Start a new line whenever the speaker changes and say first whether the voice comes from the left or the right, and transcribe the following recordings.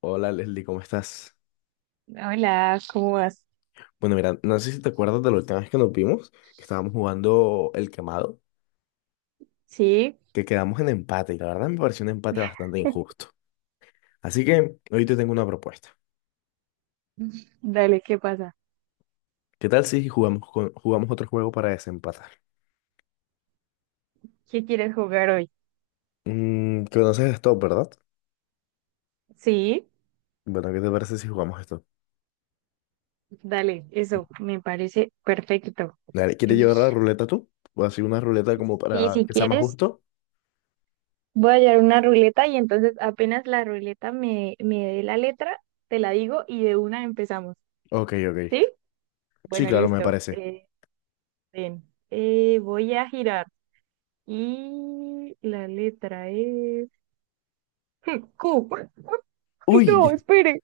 left: Hola Leslie, ¿cómo estás?
right: Hola, ¿cómo vas?
left: Bueno, mira, no sé si te acuerdas de la última vez que nos vimos, que estábamos jugando el quemado,
right: Sí,
left: que quedamos en empate y la verdad me pareció un empate bastante injusto. Así que hoy te tengo una propuesta.
right: dale, ¿qué pasa?
left: ¿Qué tal si jugamos, jugamos otro juego para desempatar?
right: ¿Qué quieres jugar hoy?
left: Conoces esto, ¿verdad?
right: Sí,
left: Bueno, ¿qué te parece si jugamos esto?
right: dale, eso me parece perfecto.
left: Dale, ¿quieres
right: Em,
left: llevar la ruleta tú? ¿O así una ruleta como
right: Sí,
left: para
right: si
left: que sea más
right: quieres,
left: justo?
right: voy a hallar una ruleta y entonces apenas la ruleta me dé la letra, te la digo y de una empezamos.
left: Ok, ok.
right: ¿Sí?
left: Sí,
right: Bueno,
left: claro, me
right: listo.
left: parece.
right: Bien. Voy a girar y la letra es Q. Ay, no,
left: Uy,
right: espere.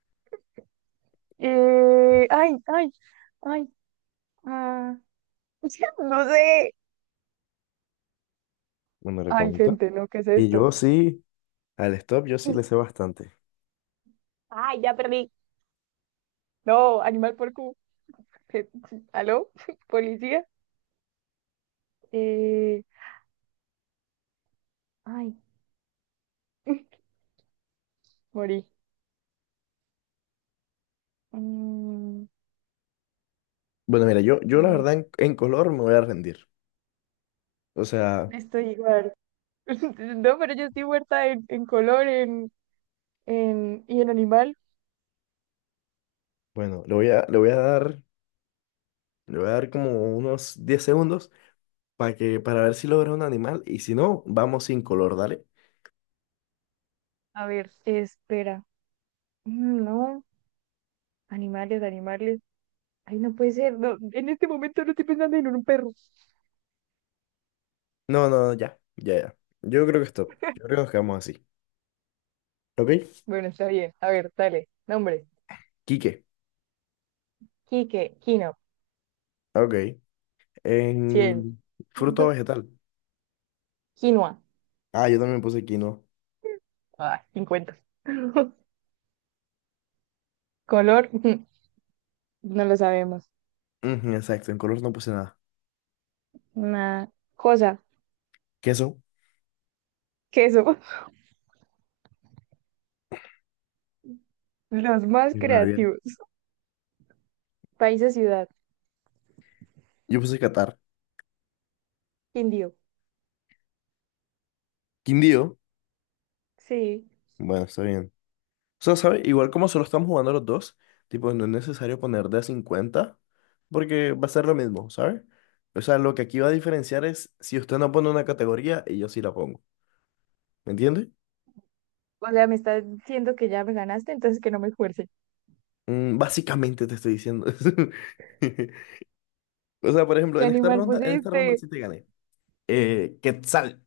right: Ay, ay, ay. Ah, no sé.
left: bueno,
right: Ay,
left: recomiendo.
right: gente, no, ¿qué es
left: Y
right: esto?
left: yo sí, al stop yo sí le sé bastante.
right: Ay, ya perdí. No, animal por Q. Je- ¿Aló? ¿Policía? Eh, ay, morí. Mm,
left: Bueno, mira, yo la
right: eh,
left: verdad en color me voy a rendir. O sea,
right: estoy igual. No, pero yo estoy muerta en, color, y en animal.
left: bueno, le voy a dar, le voy a dar como unos 10 segundos para ver si logra un animal y si no, vamos sin color, dale.
right: A ver, espera. No, animales, animales. Ay, no puede ser. No, en este momento no estoy pensando en un perro.
left: No, no, ya, ya, ya. Yo creo que nos quedamos así. ¿Ok?
right: Bueno, está bien. A ver, dale. Nombre.
left: Quique,
right: Quique, Kino.
left: ok.
right: 100.
left: En fruto o vegetal.
right: Quinoa,
left: Ah, yo también puse quinoa.
right: ay, 50. Color, ujú. No lo sabemos.
left: Ujú, exacto, en color no puse nada.
right: Una cosa,
left: Queso.
right: queso. Los más
left: Qué rabia.
right: creativos. País o ciudad,
left: Yo puse catar.
right: indio.
left: Quindío.
right: Sí.
left: Bueno, está bien. O sea, ¿sabes? Igual como solo estamos jugando los dos, tipo, no es necesario poner de a 50, porque va a ser lo mismo, ¿sabes? O sea, lo que aquí va a diferenciar es si usted no pone una categoría y yo sí la pongo. ¿Me entiendes?
right: O sea, me está diciendo que ya me ganaste, entonces que no me esfuerce.
left: Básicamente te estoy diciendo eso. O sea, por ejemplo,
right: ¿Qué animal
left: en esta ronda
right: pusiste?
left: sí te gané. Quetzal.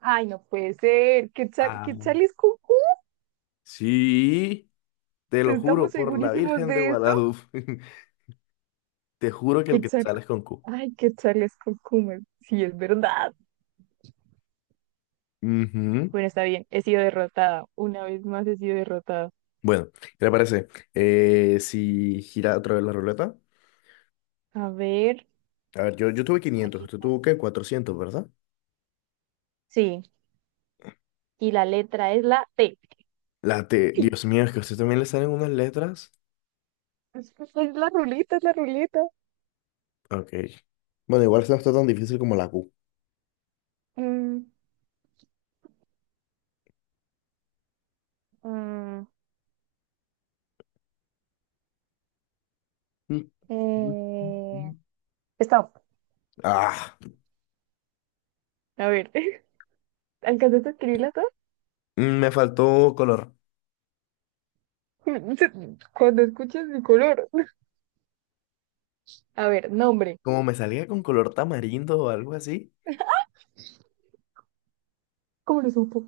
right: Ay, no puede ser. Quetzal,
left: Ah,
right: Quetzal es cucú.
left: Sí, te lo juro
right: ¿Estamos
left: por la
right: segurísimos
left: Virgen de
right: de esto?
left: Guadalupe. Te juro que el
right: Quetzal.
left: Quetzal es con Q.
right: Ay, Quetzal es cucú. Sí, es verdad.
left: Ujú.
right: Bueno, está bien. He sido derrotada. Una vez más he sido derrotada.
left: Bueno, ¿qué te parece? Si gira otra vez la ruleta.
right: A ver,
left: A ver, yo tuve 500,
right: ahí
left: usted tuvo qué, 400, ¿verdad?
right: sí. Y la letra es la T.
left: La T, Dios mío, es que a usted también le salen unas letras.
right: Es la ruleta, es la ruleta.
left: Ok. Bueno, igual esta no está tan difícil como la Q.
right: Mm, mm,
left: Mm, mm,
right: eh,
left: mm.
right: stop.
left: Ah,
right: A ver, ¿alcanzaste a escribirla todas?
left: me faltó color.
right: Cuando escuches mi color. A ver, nombre.
left: Como me salía con color tamarindo o algo así.
right: ¿Cómo lo supo?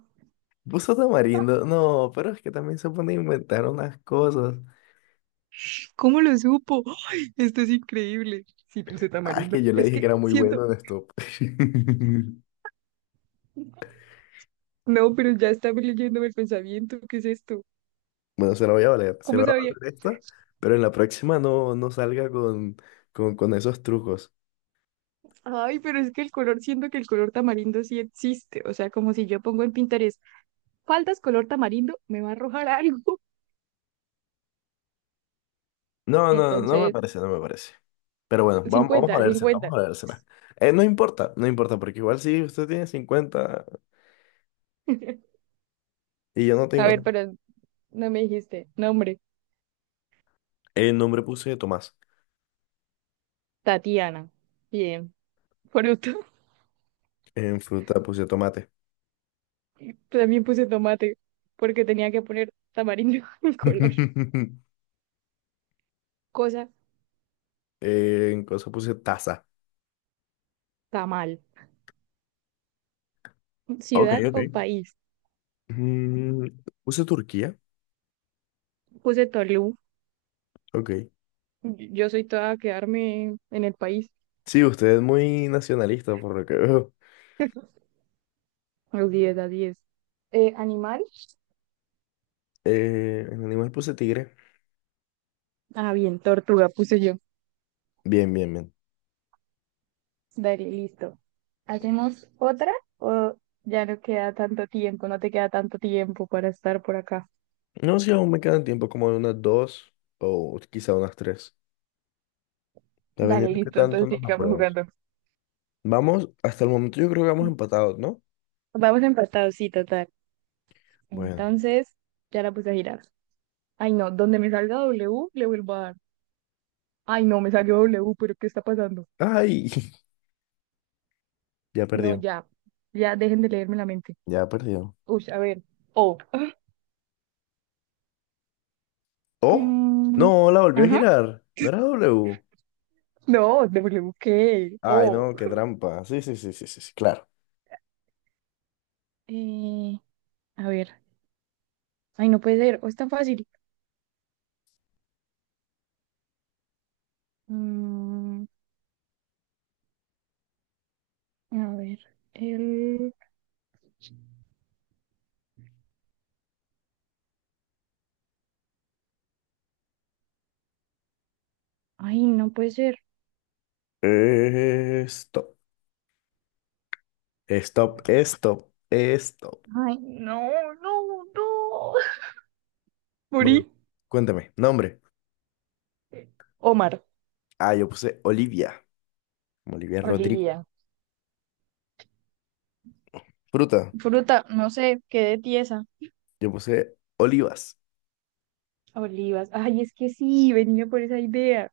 left: Puso tamarindo. No, pero es que también se pone a inventar unas cosas.
right: ¿Cómo lo supo? ¡Ay! Esto es increíble. Sí, puse
left: Ah, es
right: tamarindo.
left: que yo le
right: Es
left: dije que
right: que
left: era muy
right: siento.
left: bueno en esto.
right: No, pero ya estaba leyéndome el pensamiento. ¿Qué es esto?
left: Bueno, se la voy a valer, se
right: ¿Cómo
left: la voy a
right: sabía?
left: valer esta, pero en la próxima no, no salga con esos trucos.
right: Ay, pero es que el color, siento que el color tamarindo sí existe. O sea, como si yo pongo en Pinterest faldas color tamarindo, me va a arrojar algo.
left: No, no, no me
right: Entonces,
left: parece, no me parece. Pero bueno, vamos a
right: cincuenta
left: vérsela, vamos
right: cincuenta
left: a vérsela. No importa, no importa, porque igual si usted tiene 50 y yo no
right: A
left: tengo
right: ver,
left: nada.
right: pero no me dijiste. Nombre,
left: En nombre puse Tomás,
right: Tatiana. Bien. Fruto.
left: en fruta puse tomate,
right: También puse tomate, porque tenía que poner tamarindo en color. Cosa,
left: en cosa puse taza.
right: tamal.
left: Ok,
right: Ciudad o
left: ok.
right: país.
left: Mm, puse Turquía.
right: Puse Tolú.
left: Ok.
right: Yo soy toda a quedarme en el país.
left: Sí, usted es muy nacionalista por lo que veo.
right: Los 10-10. Animal,
left: En animal puse tigre.
right: ah, bien, tortuga puse yo.
left: Bien, bien, bien.
right: Dale, listo. ¿Hacemos otra o ya no queda tanto tiempo? No te queda tanto tiempo para estar por acá.
left: No, si aún me quedan tiempo como de unas dos o quizá unas tres. Ya
right: Dale,
left: vendiendo qué
right: listo,
left: tanto
right: entonces
left: nos
right: sigamos
left: apruebas.
right: jugando.
left: Vamos, hasta el momento yo creo que vamos empatados, ¿no?
right: Vamos empatados, sí, total.
left: Bueno.
right: Entonces, ya la puse a girar. Ay, no, donde me salga W, le vuelvo a dar. Ay, no, me salió W, pero ¿qué está pasando?
left: Ay, ya
right: No,
left: perdió,
right: ya, ya dejen de leerme la mente.
left: ya perdió.
right: Uy, a ver, O.
left: Oh, no,
right: Mm,
left: la volvió a
right: ajá,
left: girar. No era W.
right: no, W, ¿qué?
left: Ay,
right: O.
left: no, qué trampa. Sí, sí, sí, sí, sí, sí, claro.
right: Eh, a ver. Ay, no puede ser. O es tan fácil. Mm, a ver. El. Ay, no puede ser.
left: Stop, stop, stop, stop.
right: Ay, no, no, no. Morí.
left: Bueno, cuéntame, nombre.
right: Omar.
left: Ah, yo puse Olivia, Olivia Rodrigo.
right: Olivia.
left: Fruta,
right: Fruta, no sé, quedé tiesa.
left: yo puse olivas.
right: Olivas. Ay, es que sí, venía por esa idea.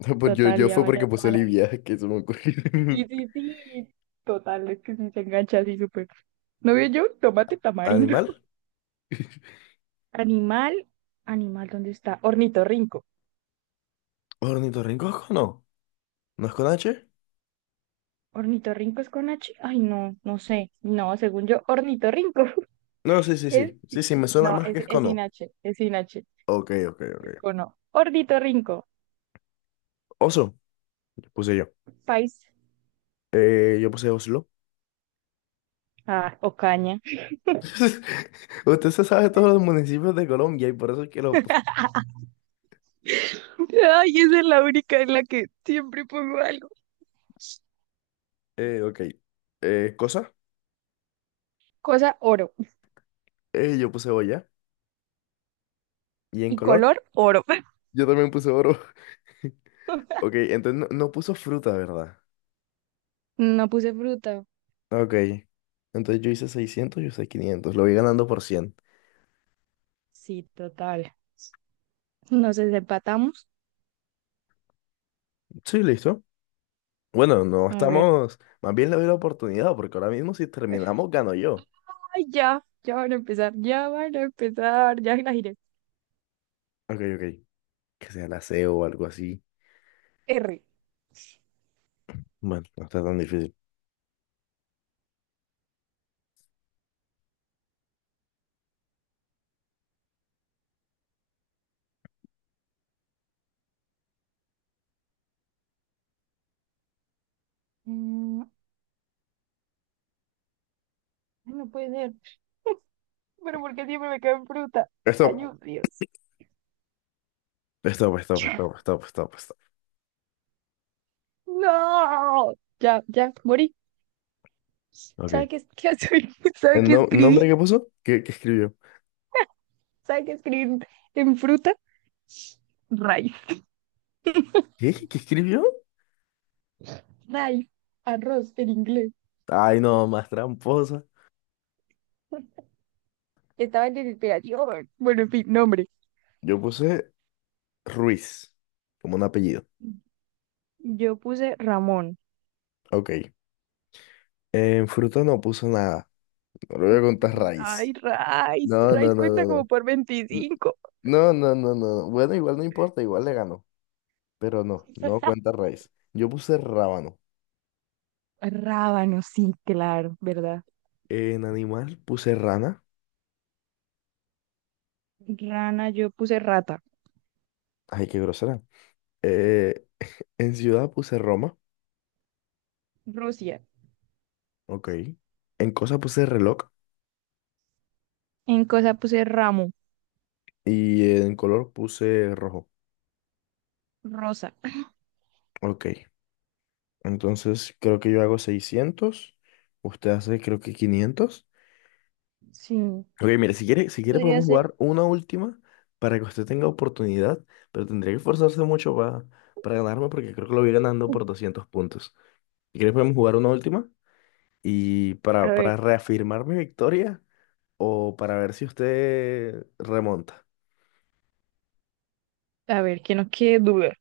left: Pues yo,
right: Total,
left: yo
right: ya
left: fue porque
right: vaya
left: puse
right: toda la línea.
left: Olivia, que se me ocurrió.
right: Sí, sí, sí. Total, es que sí se engancha así súper. ¿No veo yo? Tomate tamarindo.
left: ¿Animal?
right: Animal, animal, ¿dónde está? Ornitorrinco.
left: ¿Ornitorrinco es con O? ¿No es con H?
right: Ornitorrinco es con H. Ay, no, no sé. No, según yo, ornitorrinco.
left: No, sí, sí,
right: Es,
left: sí. Sí, sí, me suena
right: no,
left: más
right: es,
left: que es
right: es
left: con
right: sin
left: O.
right: H, es sin H.
left: Ok, ok, ok.
right: Es con O. Ornitorrinco.
left: Oso, puse yo.
right: País.
left: Yo puse Oslo.
right: Ah, o caña.
left: Usted se sabe todos los municipios de Colombia y por eso es que lo.
right: Ay, esa es la única en la que siempre pongo algo.
left: Ok. Cosa,
right: Cosa oro.
left: yo puse olla. ¿Y en
right: Y
left: color?
right: color oro.
left: Yo también puse oro. Ok, entonces no, no puso fruta, ¿verdad?
right: No puse fruta.
left: Ok. Entonces yo hice 600, yo hice 500. Lo voy ganando por 100.
right: Sí, total. Nos desempatamos.
left: Sí, listo. Bueno, no
right: A ver.
left: estamos, más bien le doy la oportunidad, porque ahora mismo si terminamos, gano yo.
right: Ay, ya. Ya van a empezar. Ya van a empezar. Ya la giré.
left: Ok, ok. Que sea la SEO o algo así.
right: R.
left: Bueno, no está tan difícil.
right: Mm, no puede ser. Pero ¿por qué siempre me caen fruta?
left: Stop,
right: Ayúdame, Dios.
left: stop, stop, stop, stop, stop, stop.
right: No. Ya, ya, morí.
left: Ok.
right: ¿Sabe qué, qué, soy? ¿Sabe
left: ¿El
right: qué escribí?
left: nombre que puso? ¿Qué escribió?
right: ¿Sabe qué escribí en fruta? Rice.
left: ¿Qué? ¿Qué escribió?
right: Rice. Arroz en inglés.
left: Ay, no, más tramposa.
right: Estaba en desesperación. Bueno, en fin, nombre.
left: Yo puse Ruiz, como un apellido.
right: Yo puse Ramón.
left: Ok. En fruta no puso nada. No le voy a contar
right: Ay,
left: raíz.
right: Rice.
left: No, no,
right: Rice
left: no, no,
right: cuenta como
left: no.
right: por
left: N-
right: 25.
left: No, no, no, no. No. Bueno, igual no importa, igual le ganó. Pero no, no cuenta raíz. Yo puse rábano.
right: Rábano, sí, claro, ¿verdad?
left: En animal puse rana.
right: Rana, yo puse rata.
left: Ay, qué grosera. Eh, en ciudad puse Roma.
right: Rusia.
left: Ok. En cosa puse reloj.
right: En cosa puse ramo.
left: Y en color puse rojo.
right: Rosa.
left: Ok. Entonces creo que yo hago 600, usted hace creo que 500.
right: Sí,
left: Ok, mire, si quiere,
right: podría
left: podemos
right: ser.
left: jugar una última para que usted tenga oportunidad. Pero tendría que esforzarse mucho para ganarme porque creo que lo voy ganando por 200 puntos. Si quiere podemos jugar una última. Y
right: A ver,
left: para reafirmar mi victoria o para ver si usted remonta.
right: a ver, que no quede duda.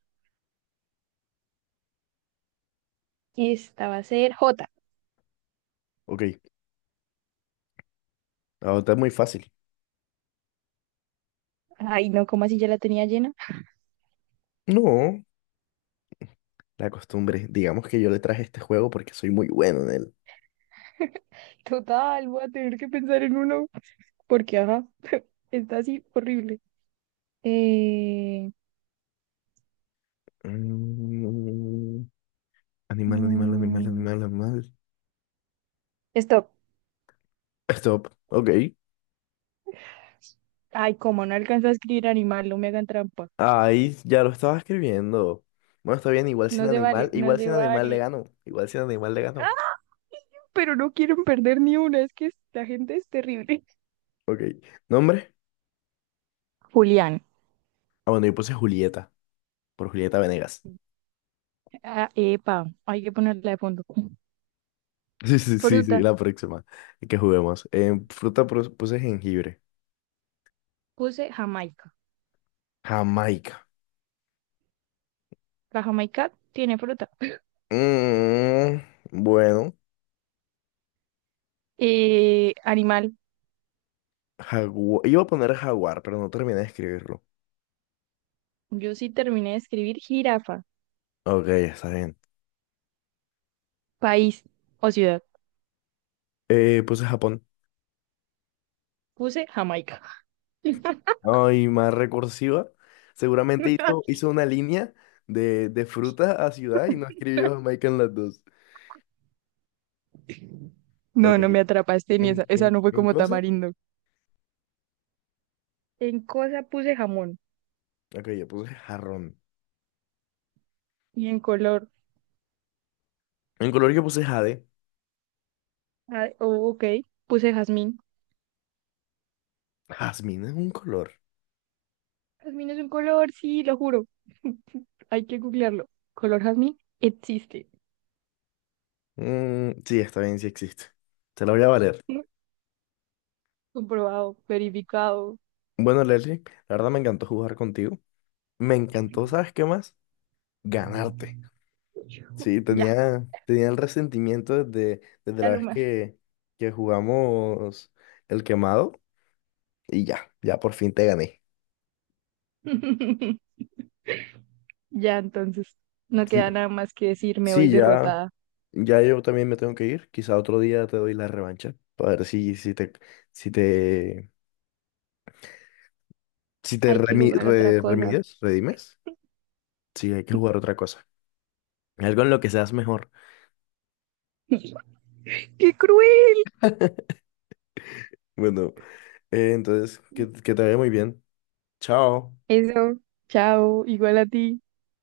right: Esta va a ser J.
left: Ok, ahorita es muy fácil.
right: Ay, no, ¿cómo así ya la tenía llena?
left: No, la costumbre. Digamos que yo le traje este juego porque soy muy bueno en él.
right: Total, voy a tener que pensar en uno. Porque, ajá, está así horrible. Eh,
left: Mm, Animal, animal, animal,
right: mm,
left: animal, animal.
right: stop.
left: Stop. Ok.
right: Ay, como no alcanzo a escribir animal, no me hagan trampa.
left: Ahí ya lo estaba escribiendo. Bueno, está bien,
right: No se vale, no
left: igual
right: se
left: sin animal le
right: vale.
left: ganó. Igual sin animal le ganó.
right: Ah, pero no quieren perder ni una. Es que la gente es terrible.
left: Ok. ¿Nombre?
right: Julián.
left: Ah, bueno, yo puse Julieta, por Julieta Venegas.
right: Ah, epa, hay que ponerla de fondo.
left: Sí, sí, sí, sí,
right: Fruta.
left: la próxima que juguemos. En fruta puse jengibre.
right: Puse Jamaica.
left: Jamaica.
right: La jamaica tiene fruta.
left: Mm, bueno,
right: Animal.
left: jaguar. Iba a poner jaguar, pero no terminé de escribirlo.
right: Yo sí terminé de escribir jirafa.
left: Ok, está bien.
right: País o ciudad.
left: Puse Japón.
right: Puse Jamaica.
left: Ay, más recursiva. Seguramente hizo una línea de fruta a ciudad y no escribió Jamaica en las dos.
right: No,
left: Ok,
right: no me atrapaste ni esa. Esa no fue
left: en
right: como
left: cosa.
right: tamarindo. En cosa puse jamón.
left: Ok, yo puse jarrón.
right: Y en color.
left: En color yo puse jade.
right: Ah, oh, ok. Puse jazmín.
left: Jazmín es un color.
right: Jazmín es un color, sí, lo juro. Hay que googlearlo. Color jazmín existe.
left: Mm, sí, está bien, sí existe. Te la voy a valer.
right: Comprobado, verificado.
left: Bueno, Leslie, la verdad me encantó jugar contigo. Me encantó, ¿sabes qué más? Ganarte. Sí,
right: Ya,
left: tenía el resentimiento desde la
right: ya no
left: vez
right: más.
left: que jugamos el quemado y ya por fin te gané.
right: Ya, entonces no queda
left: Sí,
right: nada más que decir, me voy
left: sí,
right: derrotada.
left: ya yo también me tengo que ir. Quizá otro día te doy la revancha para ver si te, si te
right: Hay que jugar otra cosa.
left: remides, redimes. Sí, hay que jugar otra cosa. Algo en lo que seas mejor.
right: ¡Qué cruel!
left: Bueno, entonces, que te vaya muy bien. Chao.
right: Eso, chao, igual a ti.